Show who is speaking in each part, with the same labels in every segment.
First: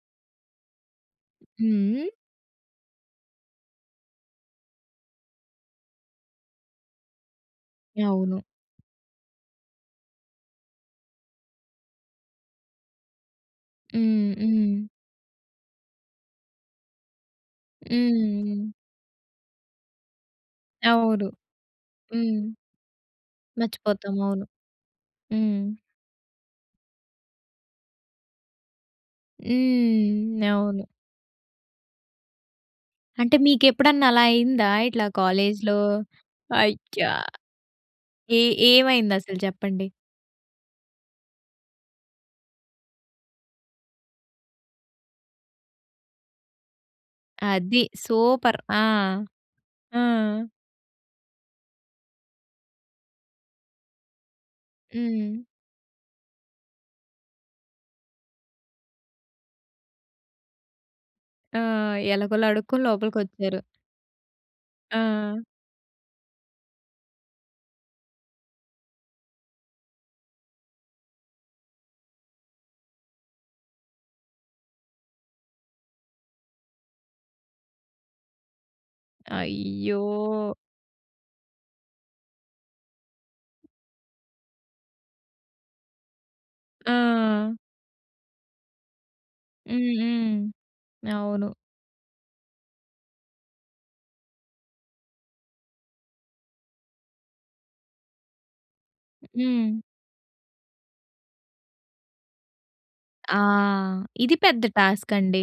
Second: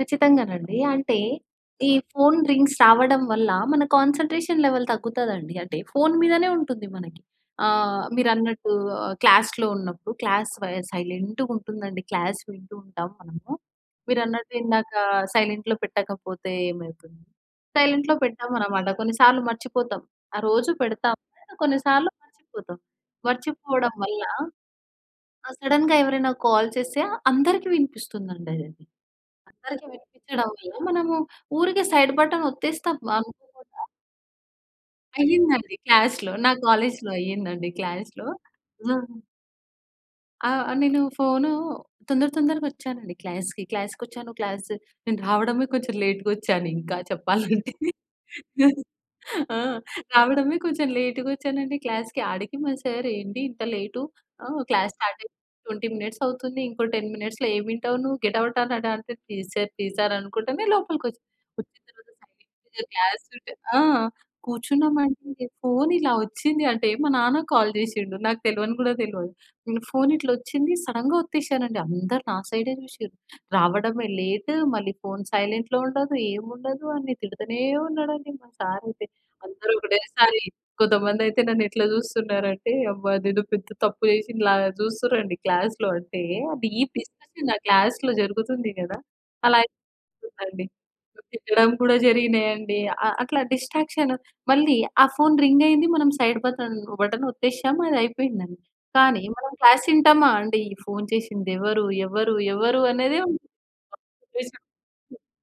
Speaker 1: ఖచ్చితంగానండి. అంటే
Speaker 2: హ్మ్.
Speaker 1: ఈ
Speaker 2: హ్మ్.
Speaker 1: ఫోన్ రింగ్స్ రావడం వల్ల, మన కాన్సన్‌ట్రేషన్ లెవెల్ తగ్గుతుందండి. అంటే ఫోను మీదనే ఉంటుంది. మనకి ఆహ్,
Speaker 2: అవును.
Speaker 1: మీరన్నట్టు ఆహ్, క్లాస్‌లో ఉన్నప్పుడు, క్లాస్ స సైలెంటుగుంటుందండి క్లాస్ వింటూ ఉంటాం మనము.
Speaker 2: హ్మ్.
Speaker 1: మీరన్నట్టు
Speaker 2: హ్మ్.
Speaker 1: ఇందాక సైలెంట్‌లో పెట్టకపోతే ఏమవుతుంది, సైలెంట్‌లో
Speaker 2: హ్మ్.
Speaker 1: పెటమనమాట కొన్నిసార్లు మర్చిపోతాం. ఆ రోజు
Speaker 2: అవును.
Speaker 1: పెడతాం‌లే, కొన్నిసార్లు
Speaker 2: హ్మ్.
Speaker 1: మర్చిపోతాం. మర్చిపోవడం
Speaker 2: మర్చిపోతాం.
Speaker 1: వల్ల,
Speaker 2: అవును.
Speaker 1: ఆ!
Speaker 2: హ్మ్.
Speaker 1: సడెన్‌గా ఎవరైనా కాల్ చేస్తే అందరికి వినిపిస్తుందండదది. అందరికి
Speaker 2: హ్మ్.
Speaker 1: వినిపించడం వల్ల,
Speaker 2: అవును.
Speaker 1: మనము ఊరికే సైడ్ బటన్ ఒత్తేస్తాం
Speaker 2: అంటే
Speaker 1: అనుకోకుండ.
Speaker 2: మీకేప్పుడన్నా అలా అయిందా? ఇట్లా
Speaker 1: అయ్యిందండి.
Speaker 2: కాలేజ్‌లో
Speaker 1: క్లాస్‌లో నా కాలేజ్‌లో
Speaker 2: అయ్యా!
Speaker 1: అయ్యిందండి క్లాస్‌లో.
Speaker 2: ఏ
Speaker 1: ఆ!
Speaker 2: ఏమైందసలు చెప్పండి.
Speaker 1: ఆ! నేను ఫోను తొందర తొందరగా ఒచ్చానండి క్లాస్‌కి. క్లాస్‌కొచ్చాను క్లాస్ నేను రావడమే కొంచెం లేట్‌గోచ్చానింకా చెప్పాలంటే.
Speaker 2: అది. సూపర్ ఆ!
Speaker 1: ఆ!
Speaker 2: ఆ!
Speaker 1: రావడమే కొంచెం లేట్ గోచ్చానండి క్లాస్‌కి. అడికి మా సార్ "ఏంటి ఇంత లేటు? ఆ! క్లాస్ స్టార్ట్ అయ్యింది
Speaker 2: హ్మ్.
Speaker 1: 20 మినిట్సవుతుంది. ఇంకో 10 మినిట్స్‌లో ఏం ఇంటవు నువ్వు? గెట్ అవుట్" అనడంటే "ప్లీజ్ సార్ ప్లీజ్ సార్" అనుకుంటనే లోపలికి ఒచ్చాను.
Speaker 2: ఆ!
Speaker 1: ఒచ్చిన తర్వాత
Speaker 2: ఎలగోల అడుక్కొని
Speaker 1: సైలెంట్‌గా క్లాస్ వింటే
Speaker 2: లోపలికొచ్చారు.
Speaker 1: ఆ! కూర్చున్నాం
Speaker 2: ఆ!
Speaker 1: అంటే ఫోన్ ఇలా ఒచ్చింది అంటే మా నాన్న కాల్ జేశిండు నాకు తెలవని గూడా తెలవదు. నేను ఫోనిట్లా ఒచ్చింది సడెన్‌గా ఓత్తేసానండి. అందరు నా సైడే జూసిర్రు. "రావడమే లేట్, మళ్ళీ ఫోన్ సైలెంట్‌లో ఉండదు. ఏముండదు" అని తిడుతూనే ఉన్నాడండి మా సారైతే. అందరూ
Speaker 2: అయ్యో!
Speaker 1: ఒకటేసారి కొంతమందయితే నన్నెట్లా జూస్తున్నారు అంటే, అబ్బా! నేను పెద్ద తప్పు జేశిన లాగా జూస్తురండి క్లాస్‌లో అంటే ఆ డీప్ డిస్క‌షన్
Speaker 2: ఆ!
Speaker 1: ఆ క్లాస్‌లో జరుగుతుంది గదా! అలా
Speaker 2: హ్మ్. హ్మ్.
Speaker 1: అయిపోతుందండి. సో,
Speaker 2: అవును.
Speaker 1: తిట్టడం కూడా జరిగినాయండి. ఆ అట్లా డిస్ట్రాక్షన్ మళ్ళీ ఆ ఫోన్ రింగయింది మనం సైడ్ బతన్ బటన్ ఒత్తేసాము అది అయిపోయిందం‌‌డి. కానీ మనం
Speaker 2: హ్మ్.
Speaker 1: క్లాస్ ఇంటామా అండి? ఈ ఫోన్ చేసింది ఎవరు, ఎవరు, ఎవరు, అనే‌దే
Speaker 2: ఆ!
Speaker 1: ఉంటుంది
Speaker 2: ఇది పెద్ద
Speaker 1: కాన్సన్‌ట్రేషన్
Speaker 2: టాస్కండి.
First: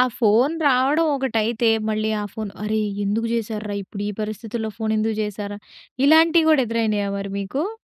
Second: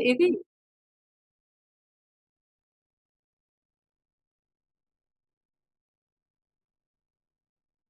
Speaker 1: ఇది
Speaker 2: ఆ
Speaker 1: ఇది
Speaker 2: ఫోన్ రావడం ఒకటైతే, మళ్ళీ ఆ ఫోన్ అరే! ఎందుకు జేసార్రా, ఇప్పుడు ఈ పరిస్థితుల్లో ఫోనేందుకు జేసార్ర, ఇలాంటియి గూడా ఎదురైనాయా మరి మీకు?